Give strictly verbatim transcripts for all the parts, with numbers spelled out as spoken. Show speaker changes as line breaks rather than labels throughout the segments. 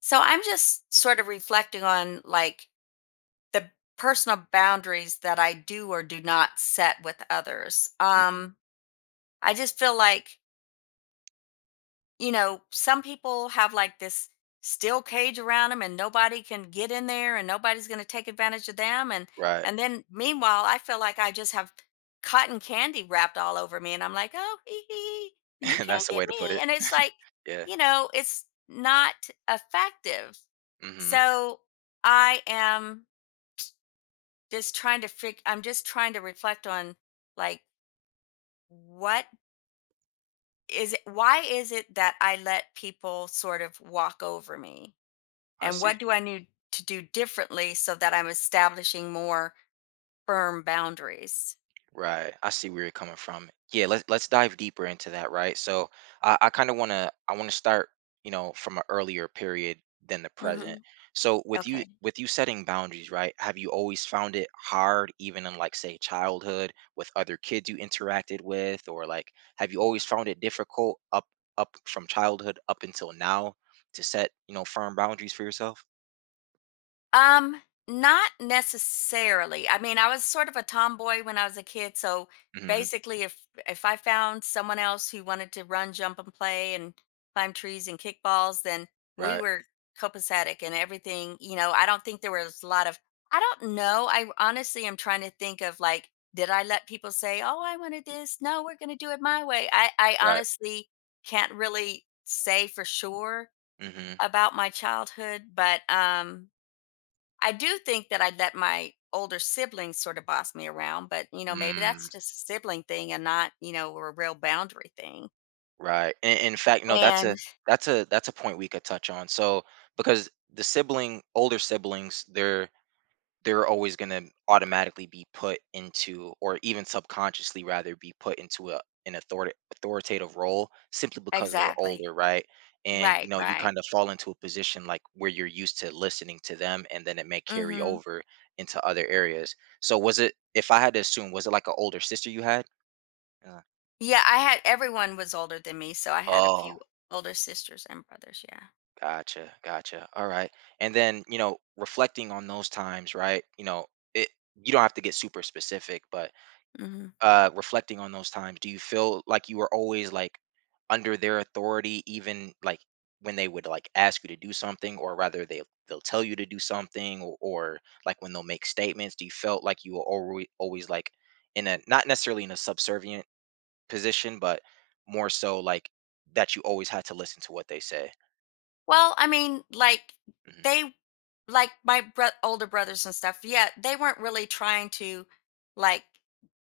So I'm just sort of reflecting on like the personal boundaries that I do or do not set with others.
Mhm.
Um, I just feel like, you know, some people have like this steel cage around them and nobody can get in there and nobody's going to take advantage of them, and
Right.
and then meanwhile I feel like I just have cotton candy wrapped all over me and I'm like, "Oh, hee hee, hee, you
and that's
can't
the
get
way to put
me."
it.
And it's like,
Yeah.
you know, it's not effective.
Mhm.
So I am just trying to fig I'm just trying to reflect on like what is it, why is it that I let people sort of walk over me?
I
And
see.
what do I need to do differently so that I'm establishing more firm boundaries?
Right. I see where you're coming from. Yeah, let's let's dive deeper into that, right? So I, I kind of wanna I wanna start, you know, from an earlier period than the present.
hmm
So with you
Okay.
with you setting boundaries, right? Have you always found it hard, even in like say childhood with other kids you interacted with, or like have you always found it difficult up up from childhood up until now to set, you know, firm boundaries for yourself?
Um, Not necessarily. I mean, I was sort of a tomboy when I was a kid, so
hmm
basically if if I found someone else who wanted to run, jump and play and climb trees and kick balls, then we
Right.
were copacetic and everything. You know, I don't think there was a lot of, I don't know. I honestly am trying to think of like, did I let people say, "Oh, I wanted this. No, we're going to do it my way." I I
Right.
honestly can't really say for sure
Mm. Mhm.
about my childhood, but um I do think that I let my older siblings sort of boss me around, but you know, maybe
Mm,
that's just a sibling thing and not, you know, a real boundary thing.
right. In in fact, no, that's a
And
that's a that's a point we could touch on. So, because the sibling, older siblings, they're they're always going to automatically be put into, or even subconsciously rather, be put into a an authority, authoritative role simply because they're older,
exactly.
right? And you
Right,
know, you
right.
kind of fall into a position like where you're used to listening to them, and then it may carry
Mhm.
over into other areas. So, was it, if I had to assume, was it like an older sister you had? Uh,
Yeah, I had everyone was older than me, so I had a
Oh,
few older sisters and brothers, yeah.
gotcha, gotcha. All right. And then, you know, reflecting on those times, right? You know, it you don't have to get super specific, but
Mhm.
uh reflecting on those times, do you feel like you were always like under their authority even like when they would like ask you to do something or rather they they'll tell you to do something, or, or like when they'll make statements, do you felt like you were always always like in a not necessarily in a subservient position, but more so like that you always had to listen to what they say?
Well, I mean, like
hmm
they like my bro- older brothers and stuff, yeah, they weren't really trying to like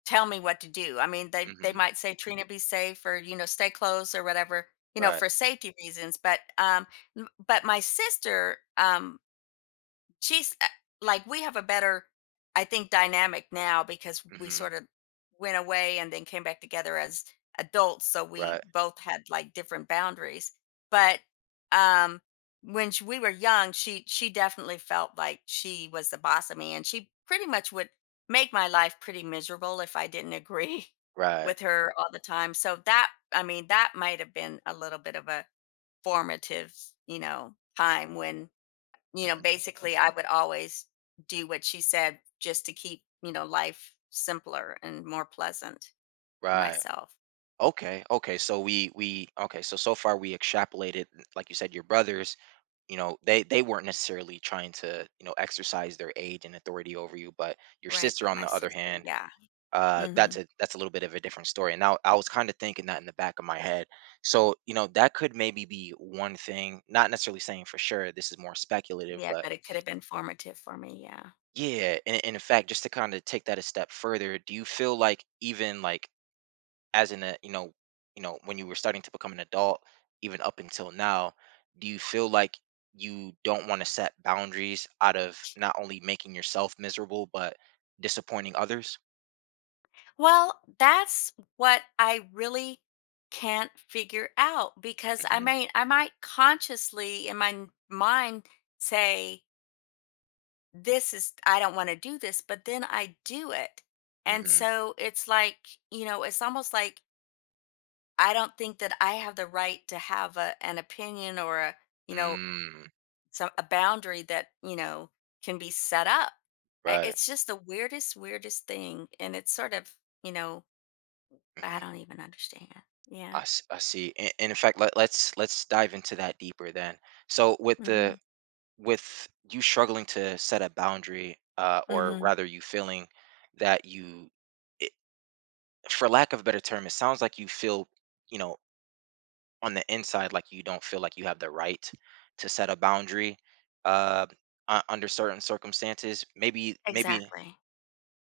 tell me what to do. I mean, they they
hmm
might say, "Trina, be safe," or, you know, "stay close," or whatever, you know,
Right.
for safety reasons. But um m- but my sister, um she's uh, like we have a better, I think, dynamic now because we
Mhm.
sort of went away and then came back together as adults, so we
Right.
both had like different boundaries. But um when sh we were young, she she definitely felt like she was the boss of me, and she pretty much would make my life pretty miserable if I didn't agree
Right.
with her all the time. So that, I mean, that might have been a little bit of a formative, you know, time when, you know,
Mhm.
basically, I would always do what she said just to keep, you know, life simpler and more pleasant for
Right.
myself.
Okay. Okay. So we we okay. So so far we extrapolated, n- like you said, your brothers. You know, they they weren't necessarily trying to, you know, exercise their age and authority over you, but your
Right.
sister,
But
on
my
the other
sister,
hand,
yeah.
uh, that's
hmm
a that's a little bit of a different story. And now I was kind of thinking that in the back of my head. So you know that could maybe be one thing. Not necessarily saying for sure. This is more speculative,
Yeah.
but
But it could have been formative for me. Yeah.
yeah. And, and in fact, just to kind of take that a step further, do you feel like even like as in a, you know, you know when you were starting to become an adult even up until now, do you feel like you don't want to set boundaries out of not only making yourself miserable but disappointing others?
Well, that's what I really can't figure out because I
Mm-hmm,
mean, I might consciously in my n- mind say, this is, I don't want to do this, but then I do it. And
mm-hmm,
so it's like, you know, it's almost like I don't think that I have the right to have a, an opinion or a, you know,
mm,
some a boundary that, you know, can be set up. I-
right,
It's just the weirdest, weirdest thing. And it's sort of, you know, I
mm-hmm.
don't even understand.
I,
Yeah.
s- I see. and, and in fact, let, let's let's dive into that deeper then. So with the
hmm
with you struggling to set a boundary, uh, or
hmm
rather you feeling that you it, for lack of a better term, it sounds like you feel, you know, on the inside, like you don't feel like you have the right to set a boundary uh, u- under certain circumstances. Maybe, maybe,
Exactly.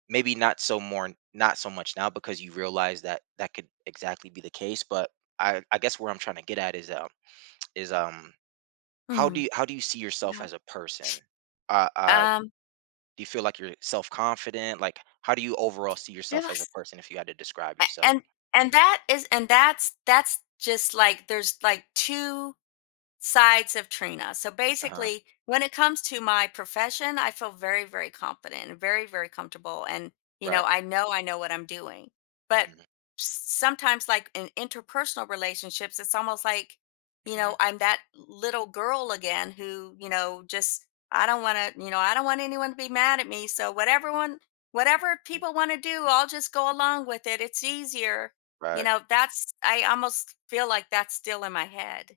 maybe not so more, not so much now because you realize that that could exactly be the case. But I, I guess where I'm trying to get at is, uh, is um, how do
hmm
you how do you see yourself
Yeah.
as a person? Uh, uh,
Um,
do you feel like you're self confident? Like, how do you overall see
it
yourself as a
was,
person if you had to describe
a-
yourself?
and, and that is, and that's, that's just like, there's like two sides of Trina. So
Uh huh.
basically, when it comes to my profession, I feel very, very confident and very, very comfortable. And, you know,
Right.
I know I know what I'm doing. But
hmm
sometimes, like in interpersonal relationships, it's almost like, you
hmm
know, I'm that little girl again who, you know, just, I don't want to, you know, I don't want anyone to be mad at me. So whatever one, whatever people want to do, I'll just go along with it. It's easier. You
Right.
know, that's, I almost feel like that's still in my head.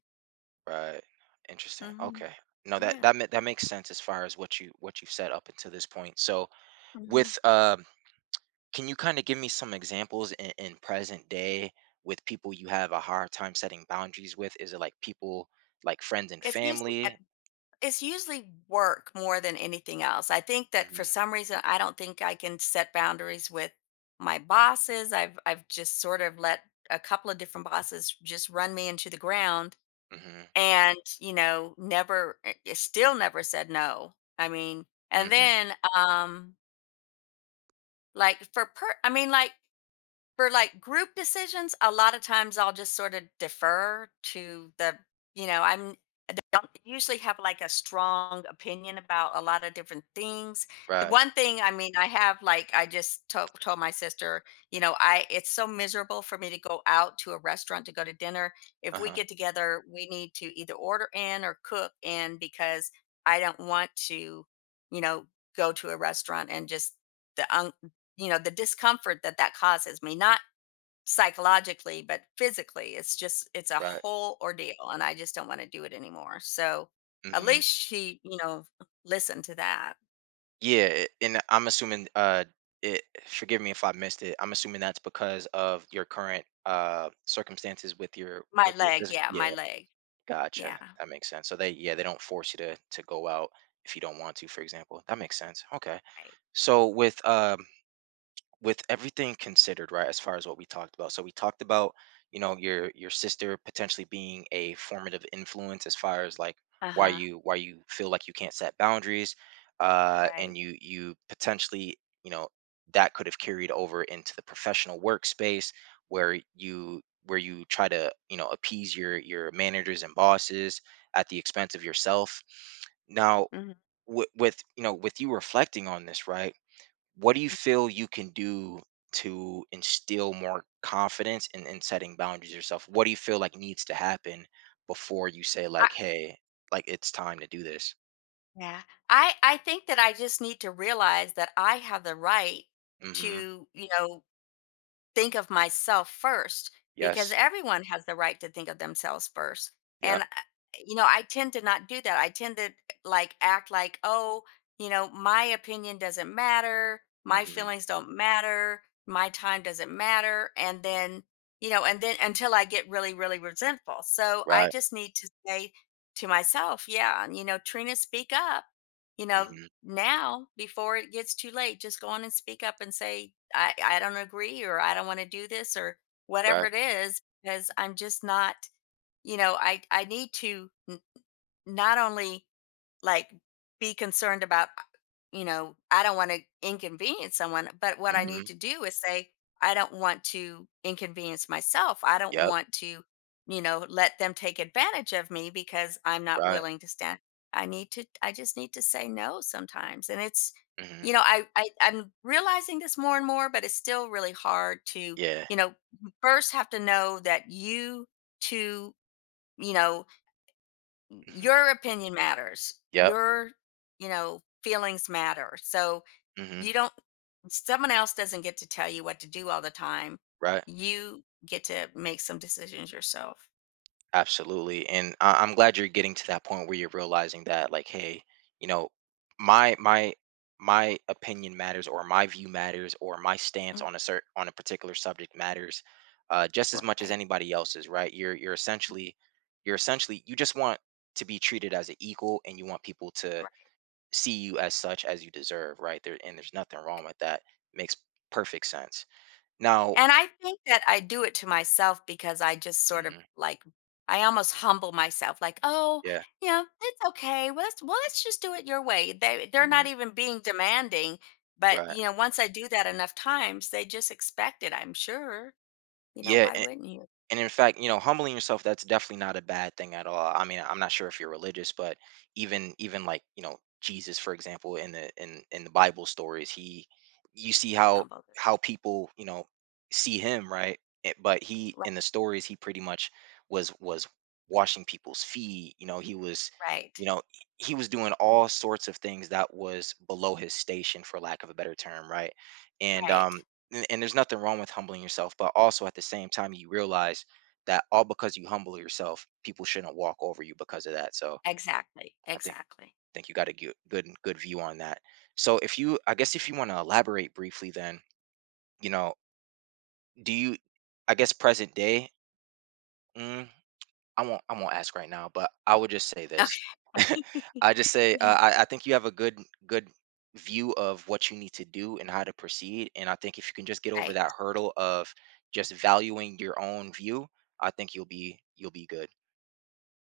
Right. Interesting.
Mhm.
Okay. No, that
Yeah.
that ma- that makes sense as far as what you what you've said up until this point. So
Mhm.
with um, can you kind of give me some examples in, in present day with people you have a hard time setting boundaries with? Is it like people like friends and
It's usually at
family?
it's usually work more than anything else. I think that
hmm
for some reason I don't think I can set boundaries with my bosses. I've I've just sort of let a couple of different bosses just run me into the ground
hmm
and, you know, never eh, eh, still never said no. I mean, and
hmm
then um like for per I mean like for like group decisions, a lot of times I'll just sort of defer to the, you know, I'm, I don't usually have like a strong opinion about a lot of different things. The
Right.
one thing, I mean, I have like I just to- told my sister, you know, I, it's so miserable for me to go out to a restaurant to go to dinner. If
Uh
we
huh.
get together, we need to either order in or cook in because I don't want to, you know, go to a restaurant and just the un- you know, the discomfort that that causes me, not psychologically, but physically. It's just, it's a
Right.
whole ordeal, and I just don't want to do it anymore. So at
hmm
least she, you know, listened to that.
Yeah, it- and I'm assuming uh, it. Forgive me if I missed it. I'm assuming that's because of your current uh circumstances with your
My
with your
leg,
physical.
yeah, my leg, yeah,
Gotcha. That makes sense. So they, yeah, they don't force you to to go out if you don't want to, for example. That makes sense. Okay.
right,
So with um with everything considered, right, as far as what we talked about. So we talked about, you know, your your sister potentially being a formative influence as far as like
uh
why
huh,
you why you feel like you can't set boundaries, uh and
right.
you you potentially, you know, that could have carried over into the professional workspace where you where you try to, you know, appease your your managers and bosses at the expense of yourself now.
hmm
With, with, you know, with you reflecting on this, right, what do you feel you can do to instill more confidence in, in setting boundaries yourself? What do you feel like needs to happen before you say
I,
like, hey, like it's time to do this?
Yeah. I, I think that I just need to realize that I have the right
Mm-hmm.
to, you know, think of myself first because
Yes.
everyone has the right to think of themselves first. And,
Yep.
uh, you know, I tend to not do that. I tend to like act like, oh, you know, my opinion doesn't matter. My
Mm-hmm.
feelings don't matter. My time doesn't matter. And then, you know, and then until I get really, really resentful. So I
Right.
just need to say to myself, yeah, you know, Trina, speak up. You know,
Mm-hmm.
now before it gets too late, just go on and speak up and say, i i don't agree or I don't want to do this or whatever
Right.
it is, because I'm just not, you know, i i need to n- not only like be concerned about uh, you know, I don't want to inconvenience someone, but what I
Mm-hmm.
need to do is say I don't want to inconvenience myself. I don't
Yep.
want to, you know, let them take advantage of me because I'm not
Right.
willing to stand. I need to i just need to say no sometimes. And it's,
Mm-hmm.
you know, i, I i'm realizing this more and more, but it's still really hard to,
Yeah.
you know, first have to know that you, too, you know,
Mm-hmm.
your opinion matters,
Yep.
your, you know, feelings matter. So
Mm-hmm.
you don't, someone else doesn't get to tell you what to do all the time.
Right.
You get to make some decisions yourself.
Absolutely. And I- I'm glad you're getting to that point where you're realizing that, like, hey, you know, my my my opinion matters, or my view matters, or my stance
Mm,
on a certain on a particular subject matters, uh, just as much as
right,
anybody else's, right? You're you're essentially you're essentially, you just want to be treated as an equal and you want people to
right.
see you as such as you deserve, right? There, and there's nothing wrong with that. Makes perfect sense. Now,
And I think that I do it to myself because I just sort of
mhm,
like, I almost humble myself like, oh,
yeah,
you know, it's okay. Well let's, well, let's just do it your way. They, they're
mhm,
not even being demanding, but
right.
you know, once I do that enough times, they just expect it, I'm sure. You know,
Yeah,
why wouldn't you
and in fact, you know, humbling yourself, that's definitely not a bad thing at all. I mean, I'm not sure if you're religious, but even even like, you know, Jesus, for example, in the in in the Bible stories, he, you see how
humble them?
how people, you know, see him, right? Eh, but he,
Right,
in the stories, he pretty much was was washing people's feet, you know. He was,
right,
you know, he was doing all sorts of things that was below his station, for lack of a better term, right? And
right.
um and, and there's nothing wrong with humbling yourself, but also at the same time, you realize that all because you humble yourself, people shouldn't walk over you because of that. So
Exactly,
I think
exactly.
think you got a gu- good good view on that. So if you, I guess, if you want to elaborate briefly, then, you know, do you, I guess, present day, mm, I won't I won't ask right now, but I would just say
Okay,
this. I just say, uh, I I think you have a good good view of what you need to do and how to proceed, and I think if you can just get over
right.
that hurdle of just valuing your own view, I think you'll be you'll be good.